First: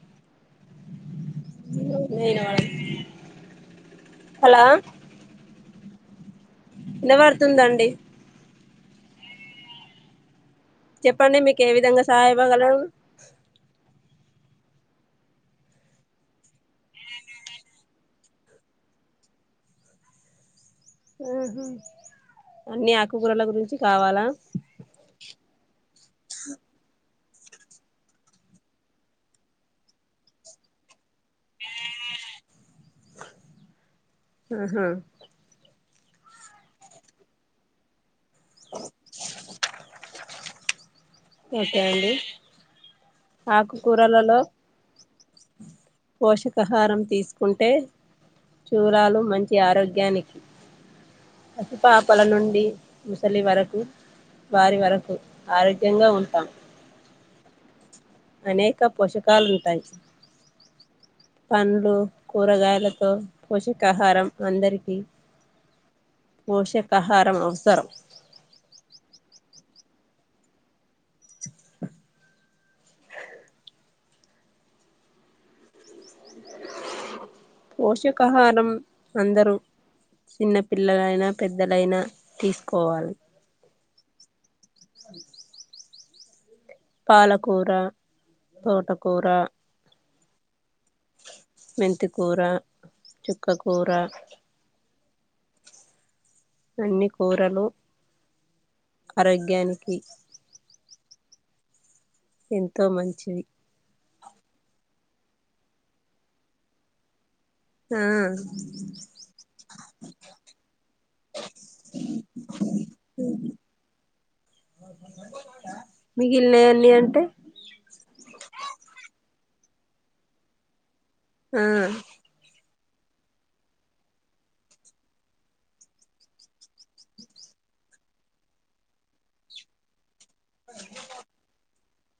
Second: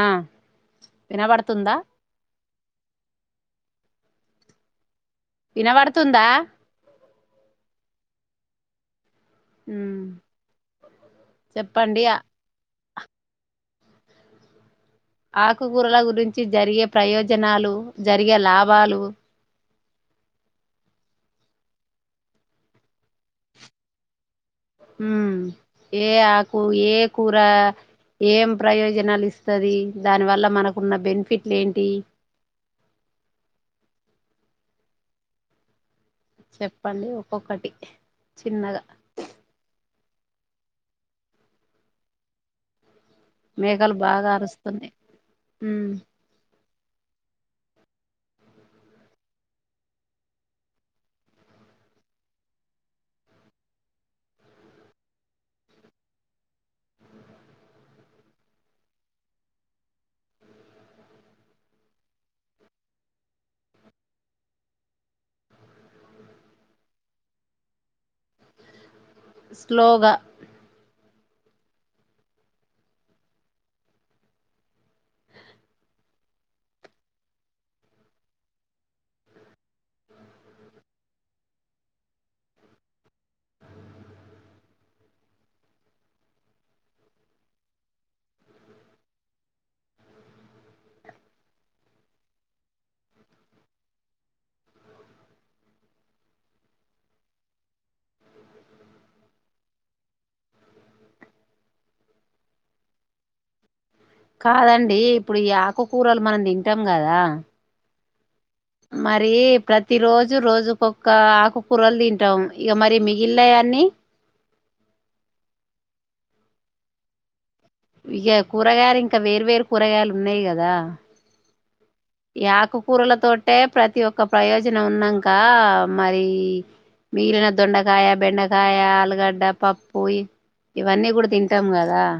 ఆ వినబడుతుందా హలో వినబడుతుందా వినపడుతుందండి ఉ చెప్పండి మీకు ఏ విధంగా సాయ పడగలను ఆకుకూరల గురించి జరిగే ప్రయోజనాలు జరిగే లాభాలు హ్మ్మ్ అన్ని ఆకుకూరల గురించి కావాలా హ్మ్మ్ ఏ ఆకు ఏ కూర ఏం ప్రయోజనాలు ఇస్తుంది దానివల్ల మనకున్న బెనిఫిట్లు ఏంటి. ఆహా చెప్పండి ఒక్కొక్కటి చిన్నగా ఓకే అండి మేఘాలు బాగా అరుస్తున్నాయి మ్మ్ పోష కహారం తీసుకుంటే చూరాలు మంచి ఆరోగ్యానికి పాసిపాపల నుండి ముసలి వరకు వారి వరకు ఆరోగ్యంగా ఉంటాం. అనేక పోషకాలు ఉంటాయి పండ్లు కూరగాయలతో పోషకాహారం అందరికీ పోషకాహారం అవసరం. శ్లోగా పోషకాహారం అందరూ చిన్నపిల్లలైనా, పెద్దలైనా తీసుకోవాలి అ పాలకూర, తోటకూర మెంతికూర, చుక్కకూర అన్ని కూరలు ఆరోగ్యానికి ఎంతో మంచిది కాదండి ఇప్పుడు ఈ ఆకుకూరలు మనం తింటాం కదా. ఆ మరి ప్రతి రోజు రోజుకొక్క ఆకుకూరలు తింటాం ఇక మరి మిగిలినయన్ని మిగిలినై అన్ని అంటే ఇక కూరగాయలు ఇంకా వేర్వేరు కూరగాయలు ఉన్నాయి గదా ఆ కూరలతోటే ప్రతి ఒక్క ప్రయోజనం ఉన్నాక మరి మిగిలిన దొండకాయ, బెండకాయ ఆలుగడ్డ, పప్పు ఈ వన్నీ కూడా తింటాం కదా ఆ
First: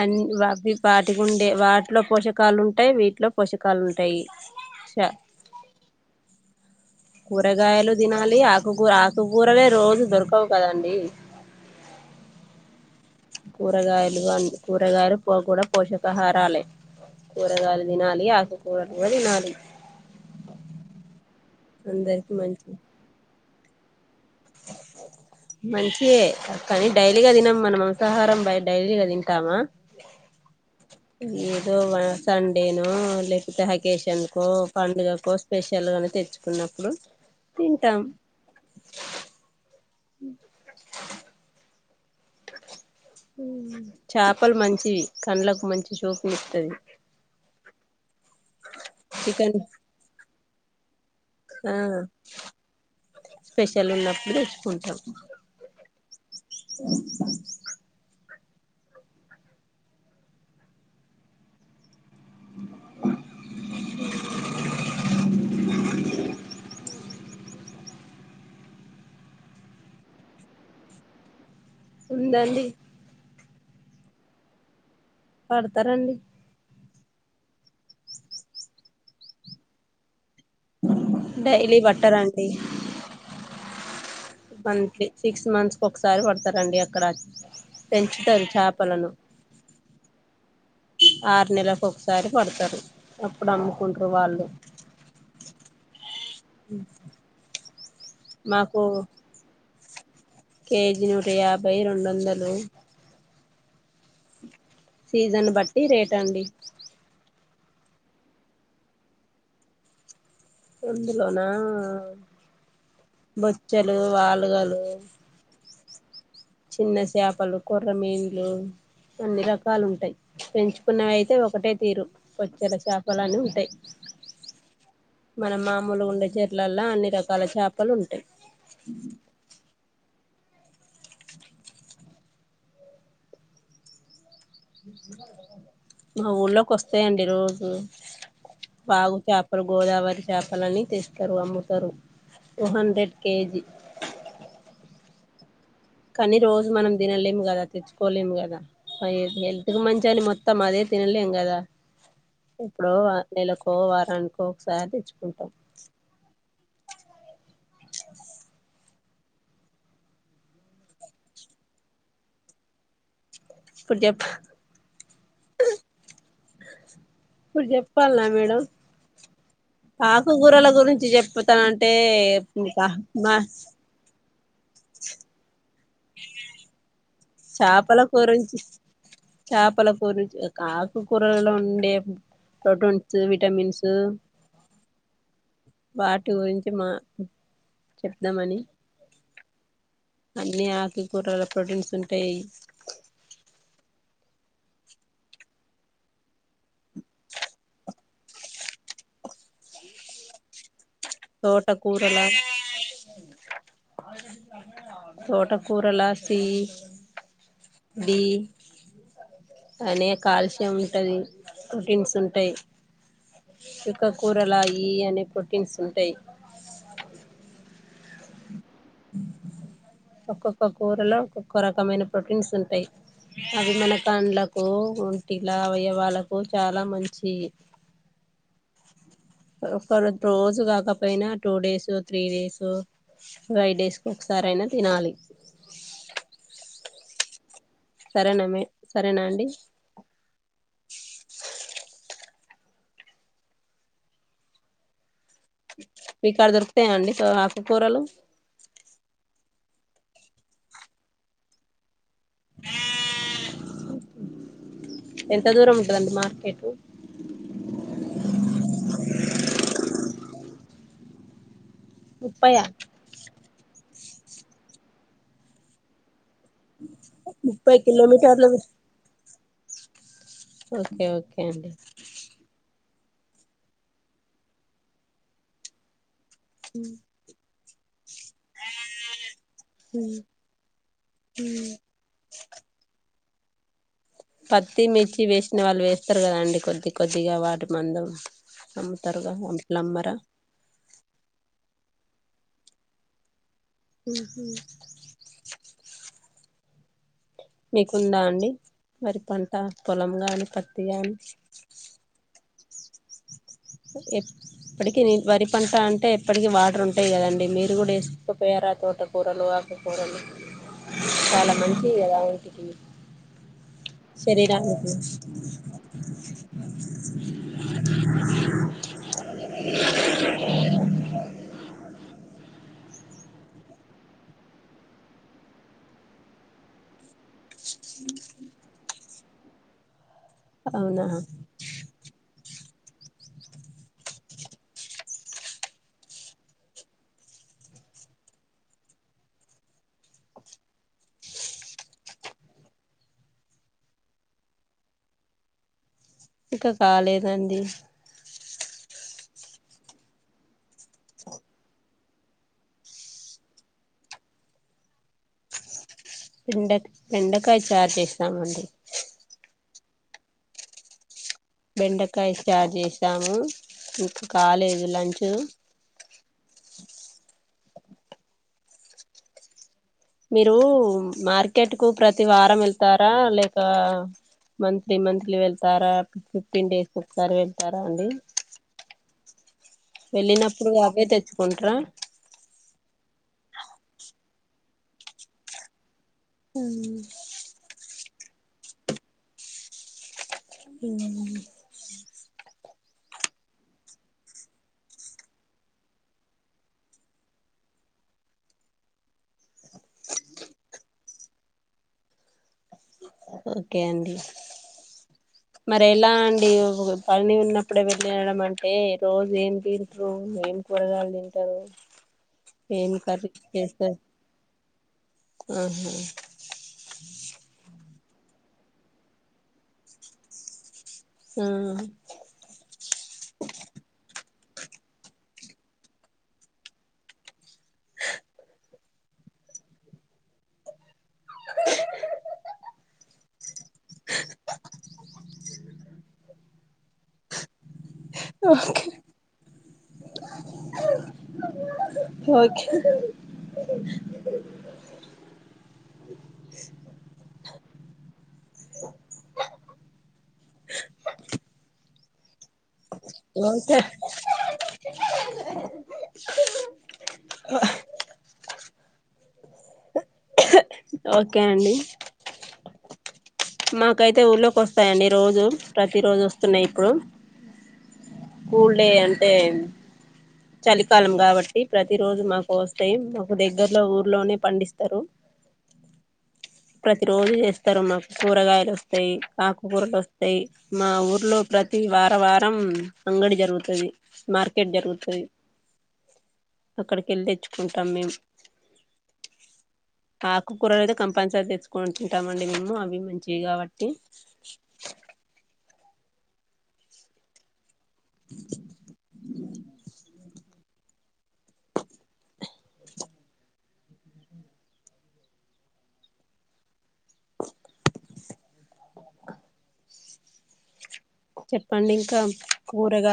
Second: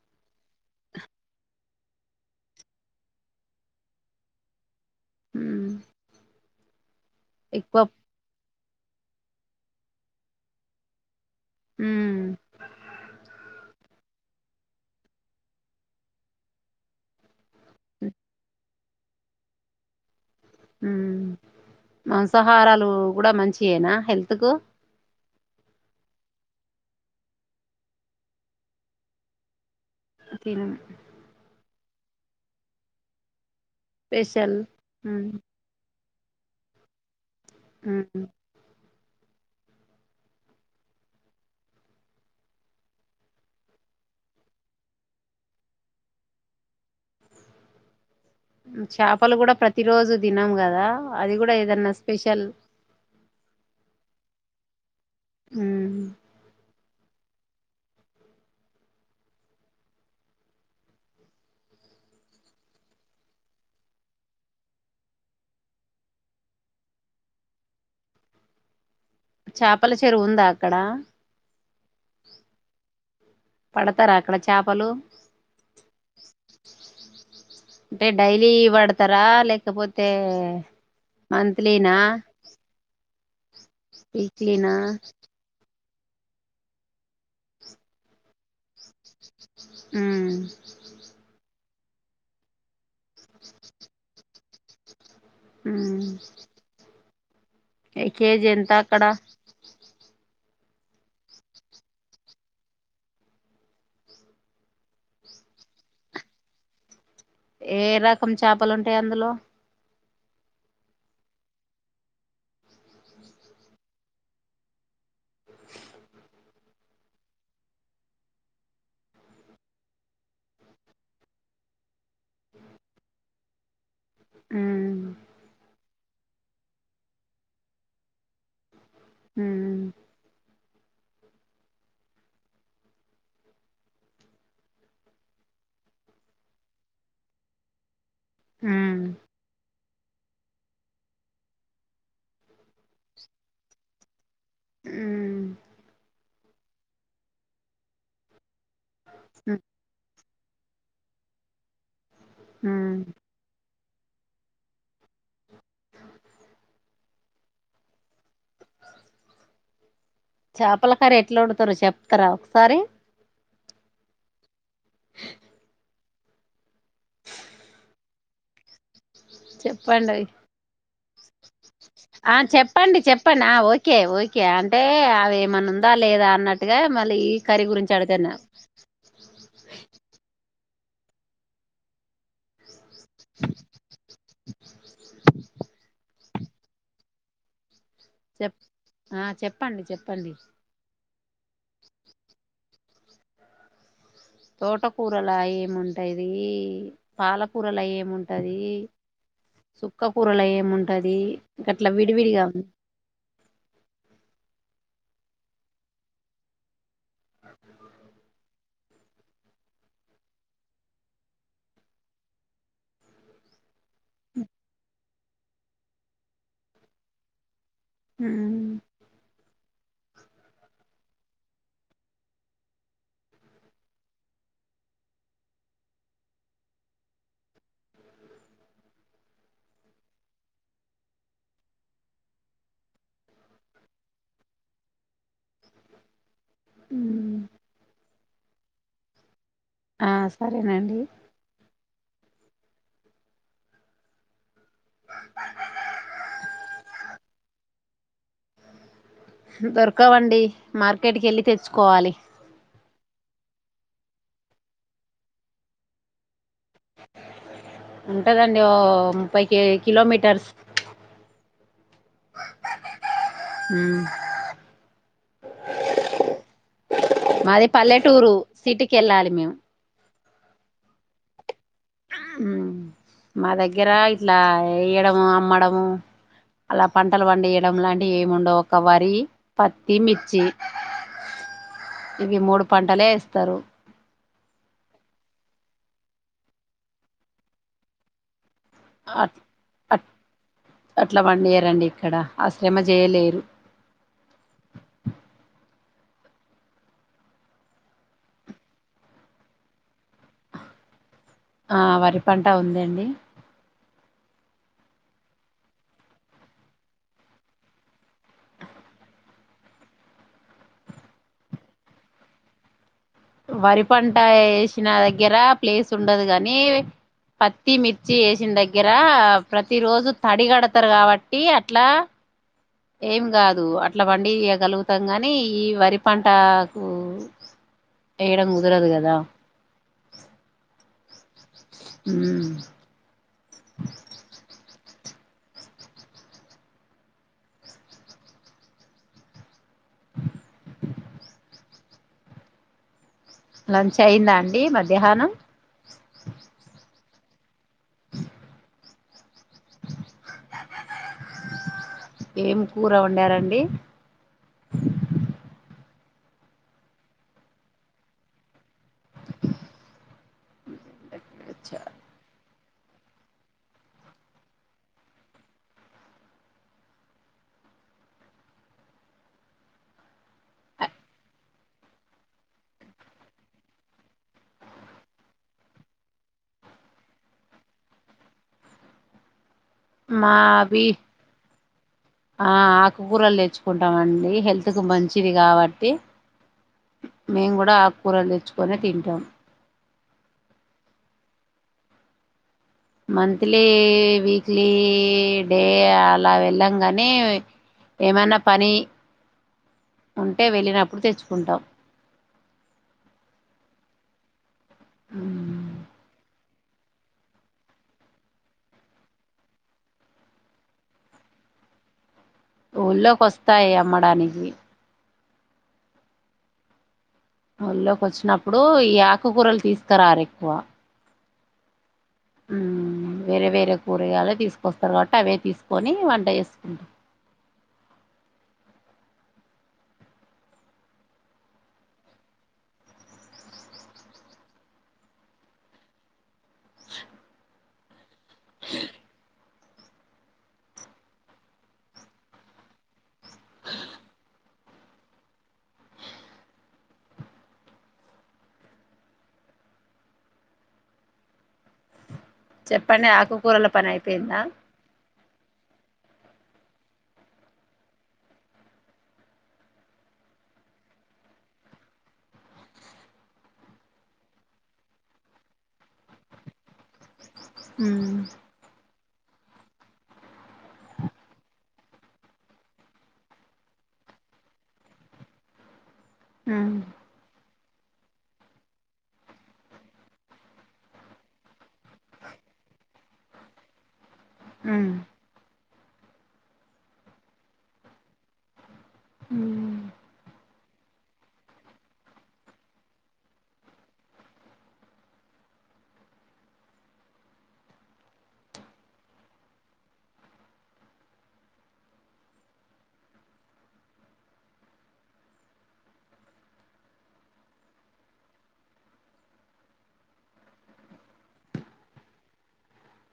ఆ అవి వాటికి ఉండే వాటిలో పోషకాలు ఉంటాయి, వీటిలో పోషకాలు ఉంటాయి. చ ఉమ్, ఎక్కువ కూరగాయలు తినాలి అక్ వగా ఆకుకూరలే రోజు దొరకవు కదండీ. హ్ కూరగాయలు అని కూరగాయలు పో కూడా పోషకాహారాలే కూరగాయలు తినాలి. ఆకుకూరలు కూడా తినాలి. హ్ అందరికి మంచి మాంసాహారాలు కూడా మంచి యేనా హెల్త్ కు మంచియే కానీ డైలీగా తినం. మనం మాంసాహారం బ డైలీగా తింటామా. ఇంకేం ఎదొ మన సండేనొ లేక్ ఇహ అకేషన్కో, స్పెషల్ ఉమ్, పండుగకో స్పెషల్ గా తెచ్చుకున్నప్పుడు తింటాం ఊహూ చపలు మంచివి కండ్లకు మంచి చూపునిస్తుంది. చపలు కూడా ప్రతి రోజు దినము. కదా అది కూడా ఆ ఏదన్నా స్పెషల్ స్పెషల్ ఉన్నప్పుడు కొంచెం హ్ చాపల చెరువు ఉందా అక్కడ. ఉందండి. పడతరా అక్కడ చాపలు. పడతరండి. అంటే డైలీ పడతరా లేకపోతే డైలీ మంత్లీనా బట్టరు అంటీ. వీక్లీనా మంత్లీ సిక్స్ మంత్స్ ఒకసారి పడతరండి అక్కడ పెంచుతరు చాపలను. ఉమ్ ఆరు నెల ఒక్కసారి పడతరు. అప్పుడు అమ్ముకుంటరు వాళ్ళు. హ్ ఎ కేజీ ఎంత మాకు అక్కడ. కేజీ నూట యాభై, రెండు వందలు. సీజను బట్టి రేట్ అండి. ఏ రకం చాపలుంటయి అందులో. అందులోనా బొచ్చలు, వాలుగలు చిన్న చేపలు, కొర్ర మీన్లు అన్ని రకాలు ఉంటయి. పెంచుకున్నవి అయితే ఒకటే తీరు బొచ్చెల చాపలు అని ఉంటయి. ఉమ్ మనం మామూలు ఉండే చే ట్లల్ల అన్ని రకాల చేపలుంటాయి ఊ మా ఊళ్లోకి వస్తాయండి రోజూ ఉమ్ వాగు చాపరు గోదావరి చేపలని తెస్తరు అమ్ముతారు టూ హండ్రెడ్ కే జీ ఊ కానీ రోజూ మనం తినలేం గదా తెచ్చుకోలేం గదా పై ఎదు హెల్త్ కు మంచి అని మొత్ త్తం అదే తినలేం గదా ఇప్పుడో ఉమ్ నెలకు ఓ వారానికో ఒకసారి తెచ్చుకుంటాం. చాపల కర్రీ ఎట్లా వండుతరో చెప్తారా ఒకసారి. ఇప్పుడు చెప్పు ఇప్పుడు చెప్పాల్నా మేడం. చెప్పండి పాకు కూరల గురి తి జెప్పుతాన్ ఆ చెప్పండి చెప్పండి ఆ ఓకే ఓ కి అంటే అవి మనం దా లేదా అన్నట్టుగా మలి చాపల కూరుంచి చాపల కూరుంచి ఇగ కాకుకూరలో ఉండే ప్రోటీన్స్ విటమిన్స్ వాటి గురించి మా చెప్దామని చెప్ ఆ చెప్పండి చెప్పండి కూరలో ప్రోటీన్స్ టాయ్ తోటకూరల ఏముంటది పాలకూరల ఏముంటది సుక్క కూరలు ఏమున్ అది గట్లా తోటకూరల విడివిడిగా ఉన్ తోట కూరలాసి డి అనే కాల్షియం ఉంటది ప్రోటీన్స్ ఉంటాయి క్క కూరలాయి అని పోటీన్స్ ఉంటాయి హ్మ్ ఒక్కొక్క కూరలో ఒక్కొక్క రకమైన ప్రోటీన్స్ ఉంటాయి అవి మన కాండ్లకు ఒంటిలా అవయవాలకు వాళ్ళకు చాలా మంచి ఒక రో రోజు కాకపోయినా two days three days five days కు ఒకసారి అయినా తినాలి హ్మ్ సరేనా మీ సరేనా అండి ఆ సరేనండి మీకాడ దొరుకుతాయా అండి ఆకుకూరలు దొరకవండి మార్కెట్కి వెళ్ళి తెచ్చుకోవాలి ఎంత దూరం ఉంటందండి మార్కెట్ ఉంటదండి ఓ ముప్పైకి కిలోమీటర్స్ ముఫైయా ఆ మాది ముప్పై పల్లెటూరు కిలోమీటర్లు సిటీకి వెళ్ళాలి మేము ఓకే ఓకే అండి మా దగ్గర ఇట్లా వేయడము అమ్మడము అలా పంటల పడియం లం లాంటి ఏముండవు ఒక వరి పత్తి మిర్చి ఇవి మూడు పంటలే ఎస్ తరు పత్తి మిర్చి వేసిన వాళ్ళు వేస్తారు కదాండి కొద్ది కొద్దిగా వాటి మందం అమ్ముతారుగా అట్ అట్లా అ అమ్మరా అట్లా వండియారండి ఇక్కడ ఆ శ్రమ చేయలేరు మ్మ్ మీకుందా అండి మరి పంట పొలం గాని పత్తి గాని అ ఉందండి ఎప్పటికిీీ వరి పంట అంటే ఎప్పటికిీ వాటర్ ఉంటాయి కదండి మీరు కూడా వేసుకుపోయారా తోటకూరలు ఆకుకూరలు చాలా మంచిది కదా వరి పంట వేసిన శరీరానికి దగ్గర ప్లేస్ ఉండదు గాని పత్తి, మిర్చి ఎసిన దగ్గ దగ్గర ప్రతి రోజు తడిగడతరు కాబట్టి అట్లా ఏం కాదు అట్లా బండి ఇయ్యాగాలుగుతాం గానీ ఈ వరి పంటా కు ఏడ కుదరదు కదా అవునా మ్మ్ లంచ్ అయ్యిందా అండి మధ్యాహ్నం ఇంక కాలేదండి ఏం కూర వండారండి బెండ బెండకాయ చారు చేసినమంది బెండకాయస్త చేసాము ఇంకా కాలేజ్ లంచ్ మీరు మార్కెట్కు ప్రతి వారం వెళ్తారా లేక మంత్లీ మంత్లీ వెళ్తారా ఫిఫ్టీన్ డేస్కి ఒకసారి వెళ్తారా అండి మా వెళ్ళినప్పుడు బి అవే తెచ్చుకుంట్రా కూరలు తెచ్చుకుంటామ అండి హెల్తుకు మంచిది కాబట్టి మ్మ్ కూరలు తెచ్చుకొనే తింటాం ఉ మంత్లీ వీక్లీ డే అలా వెళ్ళాము కానీ ఏమైనా పని ఉంటే వెళ్ళినప్పుడు తెచ్చు కుంటం ఓకే అండి మరి ఎలా అండి పని ఉన్నప్పుడే వెళ్లినడం అంటే రోజు ఏం తీరుతరు నువ ఏం కూరగాలు తింటారు ఏం ఊళ్ళోకి వస్తాయి అమ్మడానికి మ్మ్ హ్మ్ ఊళ్ళోకి వచ్చినప్పుడు ఈ ఆకుకూరలు తీస్కారారు ఎక్కువ మ్మ్ వస్తారు కాబట్టి అవే తీసుకొని వంట చేసుకుంటాం ఓకే ఓకె అష్ [unintelligible] చెప్పండి ఆకుకూరల పని అయిపోయిందా ఓకె అండి మాకైతే ఊర్లోకి వస్తాయండి రోజు ప్రతి రోజు వస్తున్నాయి ఇప్పుడు మ్మ్ కూల్ డే అన్ ఏం చలికాలం కాబట్టి ప్రతి రోజు మాకు వస్తాయి మాకు దగ్గరలో ఊర్లోనే పండిస్తారు మ్మ్ ప్రతి రోజు చేస్త్ ఇస్తారు మాకు కూరగాయలు వస్తాయి ఆకుకూరలు వస్తాయి మా ఊర్లో ప్రతి ఈ వార వారం అంగడి జరుగ్ రూతది మార్కెట్ మ్మ్ జరుగుతది అక్కడికెళ్లి తెచ్చుకుంటాం మేమ్ మ్మ్ క్కూర ఐతే కం పల్సరీ తెచ్చుకుంటం అండి మేము అవి మంచివి కాబట్టి [inaudible] [inaudible] చెప్పండి ఇంకా కూరగాయ్